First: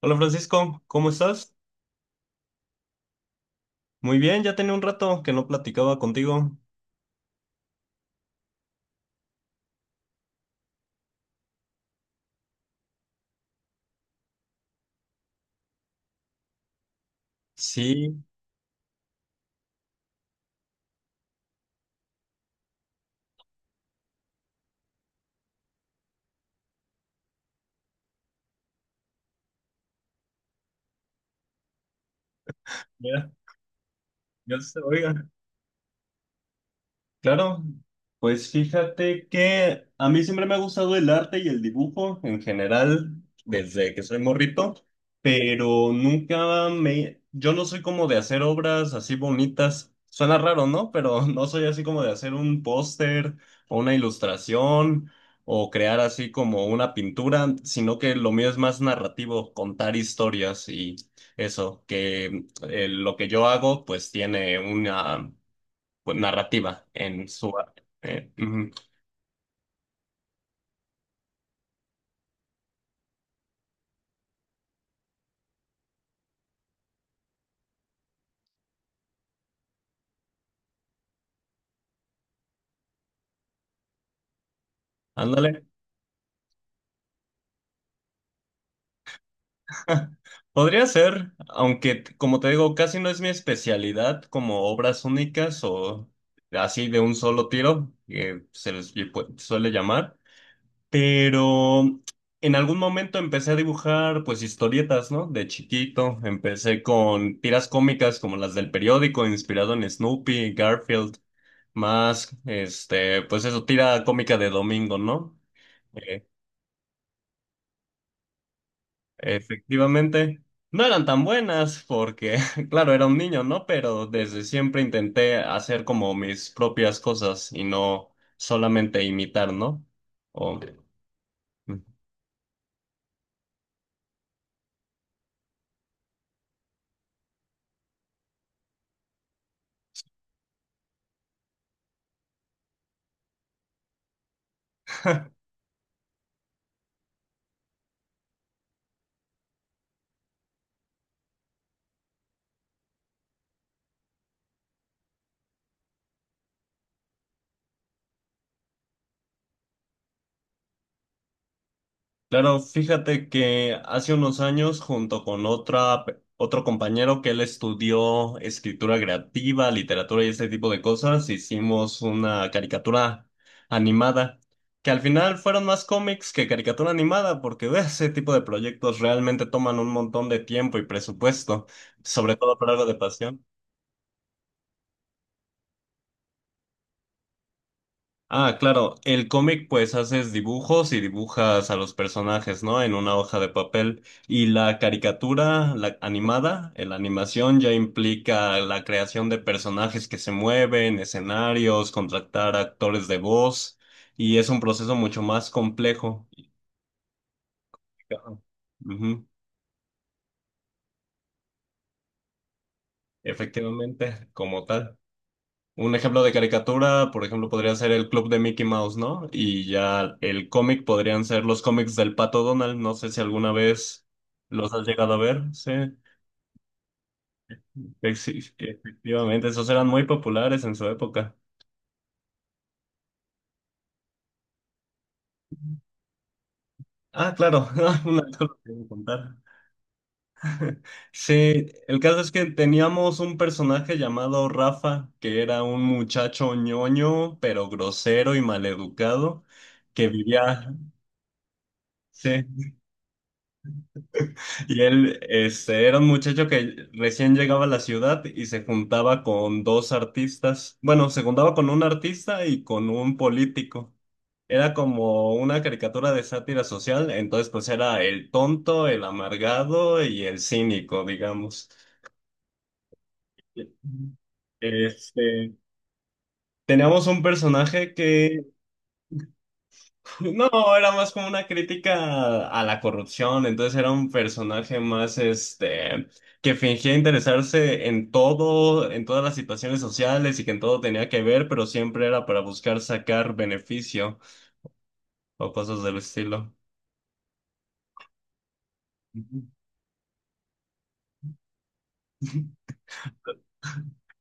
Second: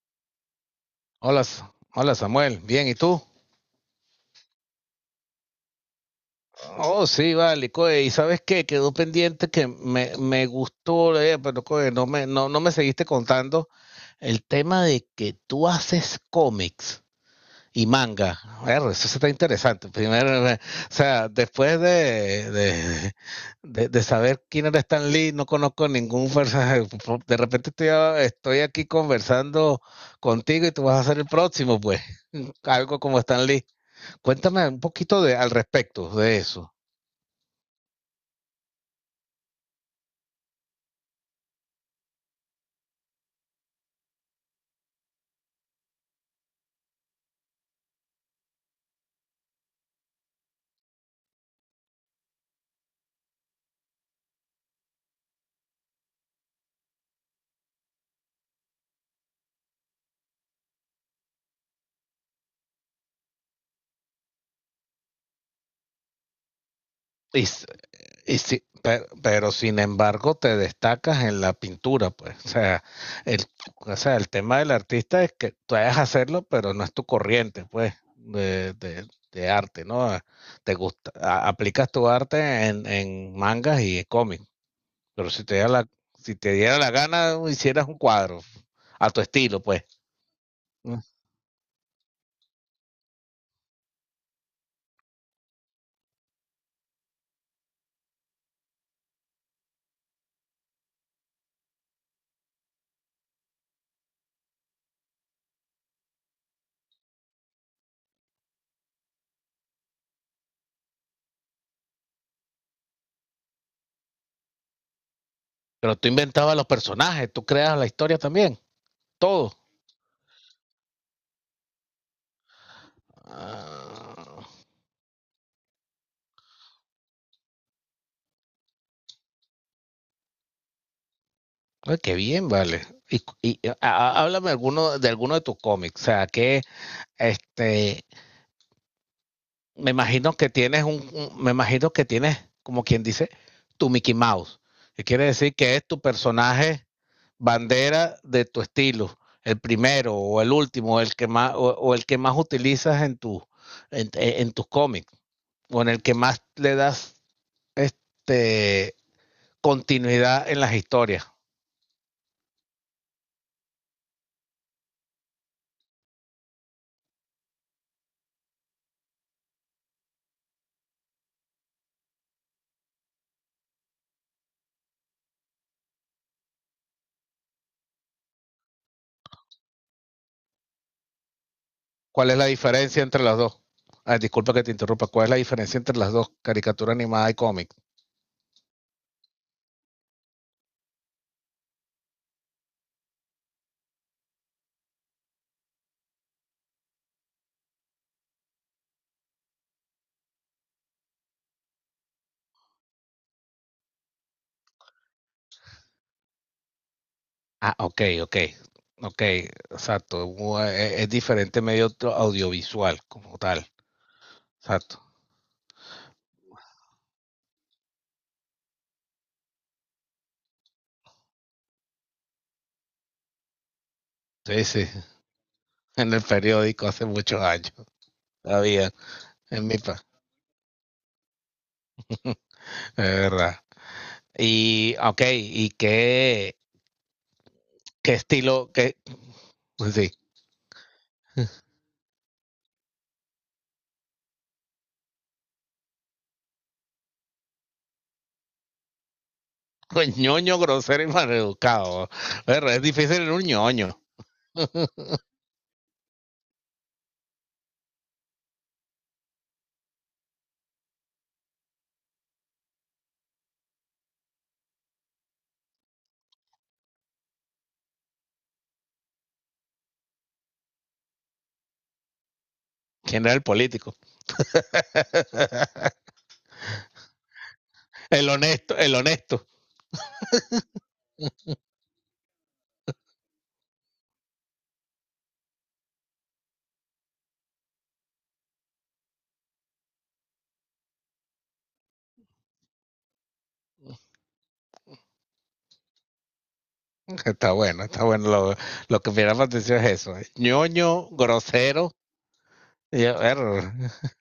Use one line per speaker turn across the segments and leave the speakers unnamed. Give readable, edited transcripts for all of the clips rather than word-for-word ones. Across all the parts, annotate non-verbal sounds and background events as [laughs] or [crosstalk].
Hola Francisco, ¿cómo
Hola,
estás?
Hola Samuel, bien, ¿y tú?
Muy bien, ya tenía un rato que no platicaba contigo.
Oh, sí, vale, coe, ¿y sabes qué? Quedó pendiente que me gustó, pero coe, no no me seguiste contando el tema de que tú haces cómics y
Sí,
manga. Ver, eso sí está interesante. Primero, o sea, después de saber quién era Stan Lee, no conozco ningún personaje. De repente estoy aquí conversando contigo y tú vas a ser el próximo, pues. [laughs] Algo como
ya,
Stan Lee. Cuéntame un poquito
oiga.
al respecto de eso.
Claro, pues fíjate que a mí siempre me ha gustado el arte y el dibujo en general desde que soy morrito, pero nunca me... Yo no soy como de hacer obras así bonitas. Suena raro, ¿no? Pero [laughs] no soy así como de hacer un póster o una ilustración o crear así como una pintura, sino que lo mío es más narrativo, contar historias y eso, que lo que yo hago pues tiene una pues, narrativa en
Y,
su...
s-
arte.
pero, sin embargo te destacas en la pintura, pues. El, o sea, el tema del artista es que tú hayas hacerlo, pero no es tu corriente, pues, de arte, ¿no? Ah, te gusta, aplicas tu arte en mangas y en cómics. Pero si te
Ándale.
diera la, si te diera la gana, hicieras un cuadro a tu estilo, pues.
[laughs] Podría
Mm.
ser, como te digo, casi no es mi especialidad como obras únicas o así de un solo tiro, que se les lle- pu- suele llamar, pero en algún momento empecé a dibujar pues historietas, ¿no? De chiquito, empecé con tiras cómicas como las del periódico, inspirado en Snoopy, Garfield, más, este, pues eso, tira cómica de domingo, ¿no?
Pero tú
Eh,
inventabas los personajes, tú creas la historia también, todo.
Efectivamente, no eran tan buenas porque, [laughs] claro, era un niño, ¿no? Pero desde
Ah,
siempre intenté hacer como mis propias cosas y no solamente imitar, ¿no? O- mm.
ay, qué bien, vale. Háblame alguno de tus cómics. O sea, que este, me imagino que tienes me imagino que tienes, como quien dice, tu Mickey Mouse. Que quiere decir que es tu personaje bandera de tu estilo, el primero o el último, el que más, o el que más utilizas en tu, en tus cómics, o en el que más le das este continuidad en las historias.
Claro, fíjate que hace unos años, junto con otro compañero que él estudió escritura creativa, literatura y ese tipo de cosas, hicimos una caricatura animada, que al final fueron más cómics que caricatura animada, porque de ese tipo de proyectos realmente toman un montón de tiempo y presupuesto,
¿Cuál
sobre
es la
todo por algo de
diferencia entre las
pasión.
dos? Ah, disculpa que te interrumpa. ¿Cuál es la diferencia entre las dos, caricatura animada y cómic?
Ah, claro, el cómic pues haces dibujos y dibujas a los personajes, ¿no? En una hoja de papel. Y la caricatura, la animada, la animación ya implica la creación de personajes que se mueven, escenarios, contratar actores de voz, y es un proceso mucho más complejo.
Ah, ok, ok, ok,
Ujú.
exacto. Es, diferente medio audiovisual como tal,
Efectivamente, como tal.
exacto.
Un ejemplo de caricatura, por ejemplo, podría ser el Club de Mickey Mouse, ¿no? Y ya el cómic podrían ser los cómics del Pato Donald. No sé si alguna vez
Sí,
los has
sí,
llegado a
[laughs]
ver. Sí,
en el periódico hace muchos años, todavía,
Efectivamente,
en
esos
mi
eran
pa,
muy populares en su época.
[laughs] es verdad. Y, ok, ¿y qué,
Ah, claro, [laughs]
qué
una cosa
estilo,
que debo
qué.
contar.
Sí.
[laughs] Sí,
[laughs]
el caso es que teníamos un personaje llamado Rafa, que era un muchacho ñoño, pero grosero y maleducado, que
Pues ñoño,
vivía...
grosero y maleducado.
Sí.
Pero es difícil en un ñoño.
Y él este, era un muchacho que recién llegaba a la ciudad y se juntaba con dos artistas. Bueno, se juntaba con un artista y con un político. Era como una caricatura de sátira social, entonces pues era el tonto, el amargado y el cínico, digamos.
¿Quién era el político?
Este,
[laughs]
teníamos un personaje
El
que...
honesto, el honesto.
No, era más como una crítica a la
[laughs]
corrupción, entonces era un personaje más este que fingía interesarse en todo, en todas las situaciones sociales y que en todo tenía que ver, pero siempre era para buscar sacar beneficio o cosas del estilo.
Está bueno, está bueno. Lo que me llama
Ujú.
la atención es eso. Eh, ñoño, grosero.
[laughs]
y- er,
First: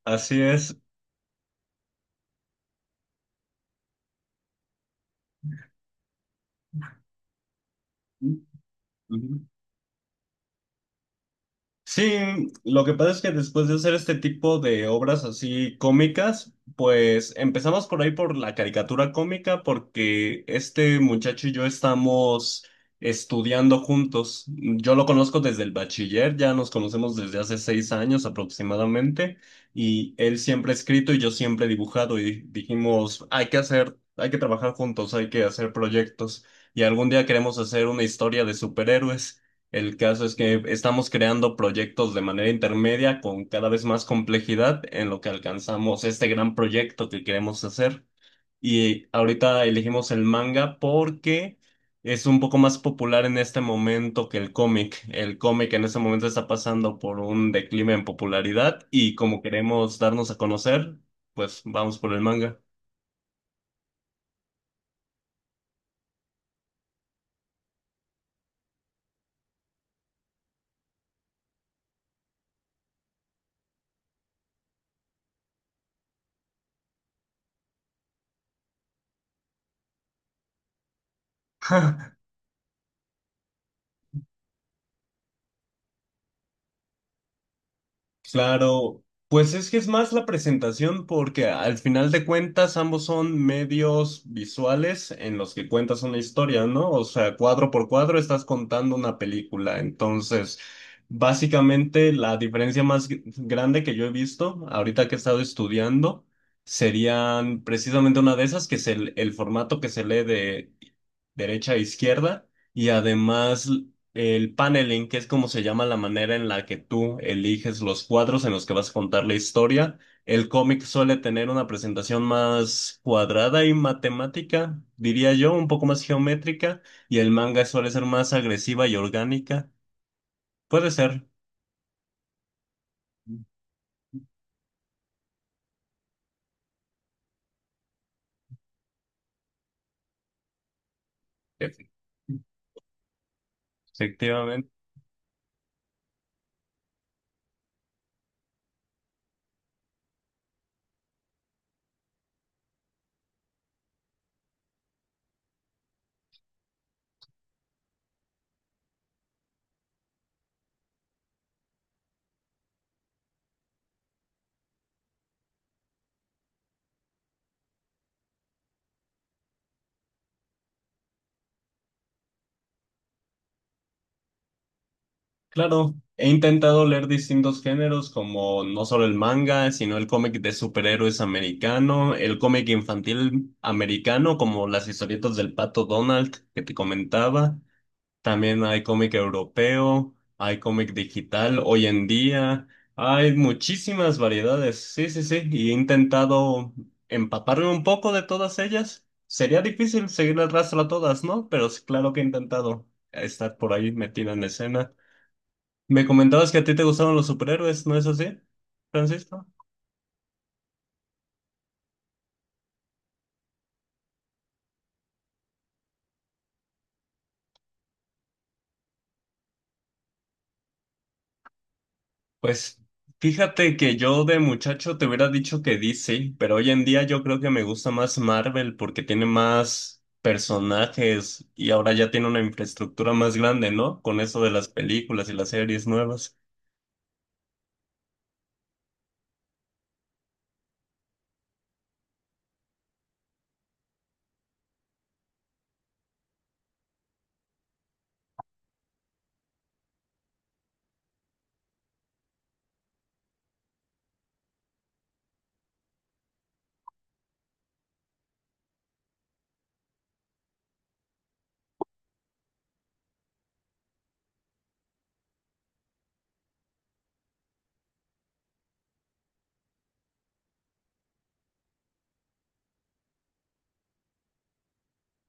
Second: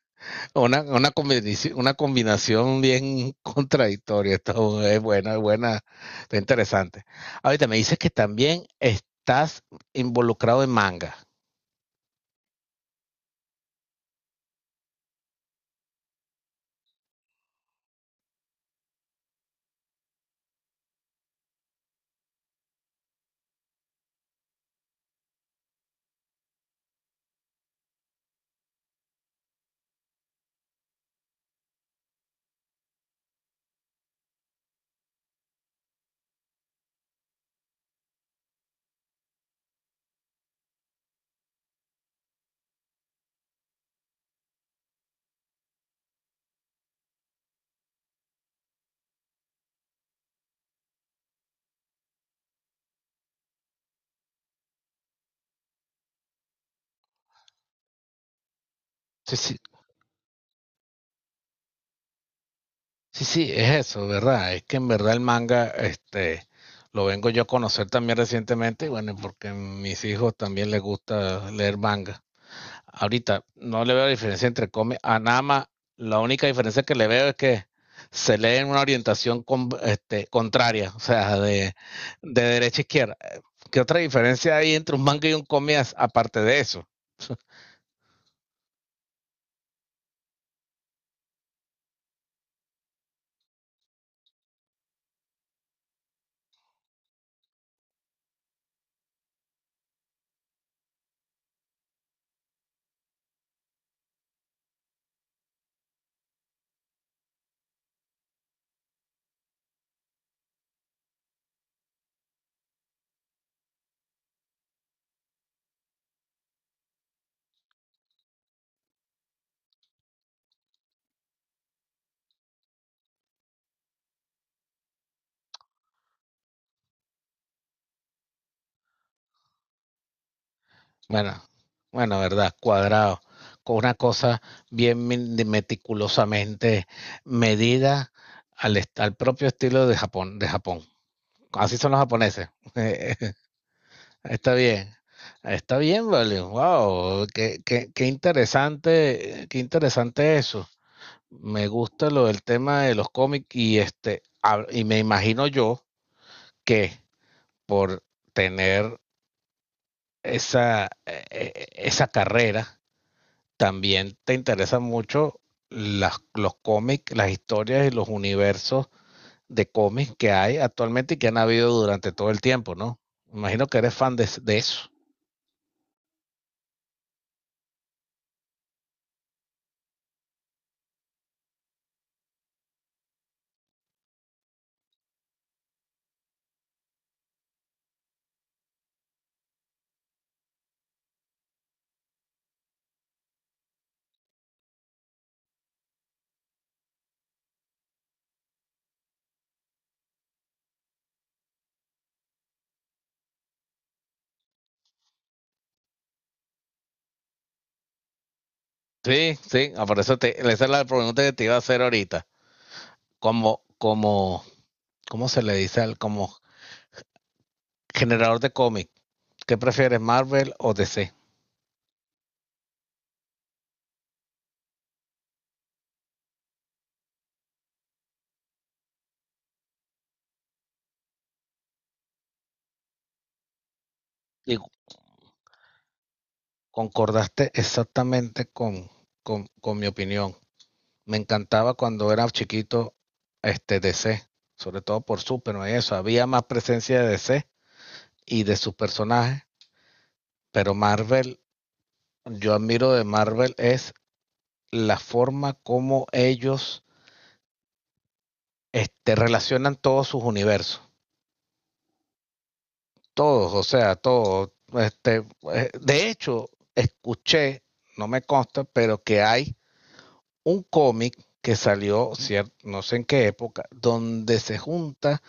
Así es.
Una, combinación, una combinación bien [laughs] contradictoria. Esto es buena, está interesante. Ahorita me dices que también
Ujú.
estás involucrado en manga.
Sí, lo que pasa es que después de hacer este tipo de obras así cómicas, pues empezamos por ahí por la caricatura cómica porque este muchacho y yo estamos estudiando juntos. Yo lo conozco desde el bachiller, ya nos conocemos desde hace 6 años aproximadamente y él siempre ha escrito y yo siempre he dibujado y dijimos, hay que hacer, hay que trabajar juntos, hay que hacer proyectos y algún día queremos hacer una historia de superhéroes. El caso es que estamos creando proyectos de manera intermedia con cada vez más complejidad en lo que alcanzamos este gran proyecto que queremos hacer. Y ahorita elegimos el manga porque es un poco más popular en este momento que el cómic. El cómic en este momento está pasando por un declive en popularidad y
Sí,
como
sí,
queremos darnos a conocer, pues vamos por el manga.
sí, sí, es eso, ¿verdad? Es que en verdad el manga, lo vengo yo a conocer también recientemente, y bueno, porque a mis hijos también les gusta leer manga. Ahorita no le veo diferencia entre Come a Nama. La única diferencia que le veo es que se lee en una orientación con, contraria, o sea,
[laughs]
derecha a izquierda. ¿Qué otra diferencia hay entre un manga y un cómic aparte de eso?
Claro, pues es que es más la presentación porque al final de cuentas ambos son medios visuales en los que cuentas una historia, ¿no? O sea, cuadro por cuadro estás contando una película. Entonces, básicamente la diferencia más grande que yo he visto ahorita que he estado estudiando serían precisamente una de esas, que es el formato que se lee de derecha a izquierda y además... El paneling, que es como se llama la manera en la que tú eliges los cuadros en los que vas a contar la historia. El cómic suele tener una presentación más cuadrada y matemática, diría yo, un poco más geométrica, y el manga suele ser más agresiva y orgánica. Puede ser,
Bueno, bueno, verdad, cuadrado, con una cosa bien meticulosamente medida al, al propio estilo de Japón, de Japón. Así son
efectivamente.
los japoneses. Eh, Está bien, está bien, vale. Wow, qué interesante eso. Me gusta lo del tema de los cómics y y me imagino yo que por tener esa, esa carrera, también te interesan mucho los cómics, las historias y los universos de cómics que hay actualmente y que han habido durante todo el tiempo, ¿no? Imagino que eres fan de eso.
Claro, he intentado leer distintos géneros como no solo el manga, sino el cómic de superhéroes americano, el cómic infantil americano como las historietas del Pato Donald que te comentaba. También hay cómic europeo, hay cómic digital hoy en día, hay muchísimas variedades. Sí, sí, sí, y he intentado empaparme un poco de todas ellas. Sería difícil seguir el rastro a todas, ¿no? Pero sí, claro que he intentado estar por ahí metida en la escena. Me comentabas que a ti te gustaban los superhéroes, ¿no es así,
Sí,
Francisco?
sí, ah, por eso te, esa es la pregunta que te iba a hacer ahorita. Como, como, ¿Cómo se le dice al como generador de cómic? ¿Qué prefieres, Marvel o DC?
Pues fíjate que yo de muchacho te hubiera dicho que DC, pero hoy en día yo creo que me gusta más Marvel porque tiene más personajes y ahora ya tiene una infraestructura más grande, ¿no? Con eso de
Y
las películas y las series nuevas.
concordaste exactamente con mi opinión. Me encantaba cuando era chiquito este DC, sobre todo por Superman y eso. Había más presencia de DC y de sus personajes, pero Marvel, yo admiro de Marvel es la forma como ellos relacionan todos sus universos. Todos, o sea, todos. De hecho, escuché, no me consta, pero que hay un cómic que salió, no sé en qué época, donde se junta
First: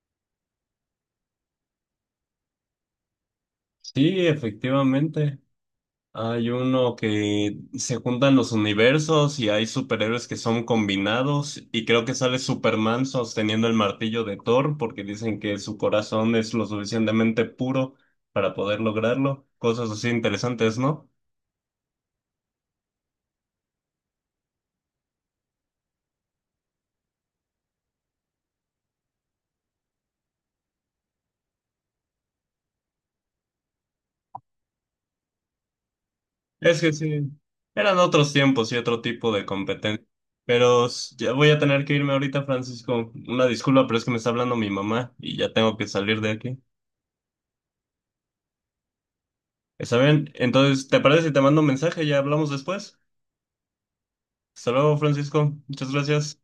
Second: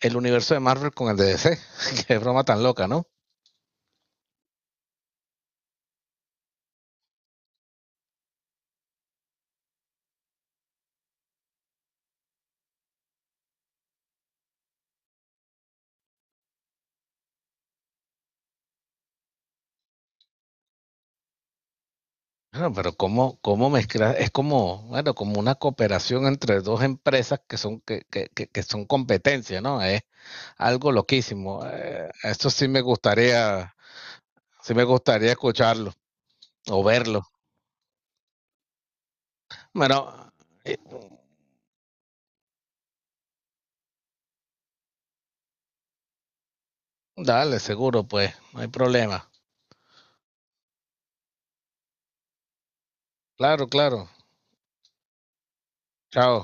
el universo de Marvel con el de DC. [laughs] Qué broma tan loca, ¿no?
Sí, efectivamente. Hay uno que se juntan los universos y hay superhéroes que son combinados y creo que sale Superman sosteniendo el martillo de Thor porque dicen que su corazón es lo suficientemente puro para poder lograrlo. Cosas así interesantes, ¿no?
Bueno, pero cómo, cómo mezclar, es como, bueno, como una cooperación entre dos empresas que son, que son competencia, ¿no? Es algo loquísimo. Esto sí me gustaría, sí me gustaría escucharlo
Es
o
que
verlo.
sí, eran otros tiempos y otro tipo de competencia.
Bueno, eh,
Ya voy a tener que irme ahorita, Francisco. Una disculpa, pero es que me está hablando mi mamá y ya tengo que salir de aquí.
dale, seguro, pues, no hay problema.
¿Está bien? Entonces, ¿te parece si te mando un mensaje? Ya hablamos después.
Claro, claro.
Hasta luego, Francisco. Muchas gracias.
Chao.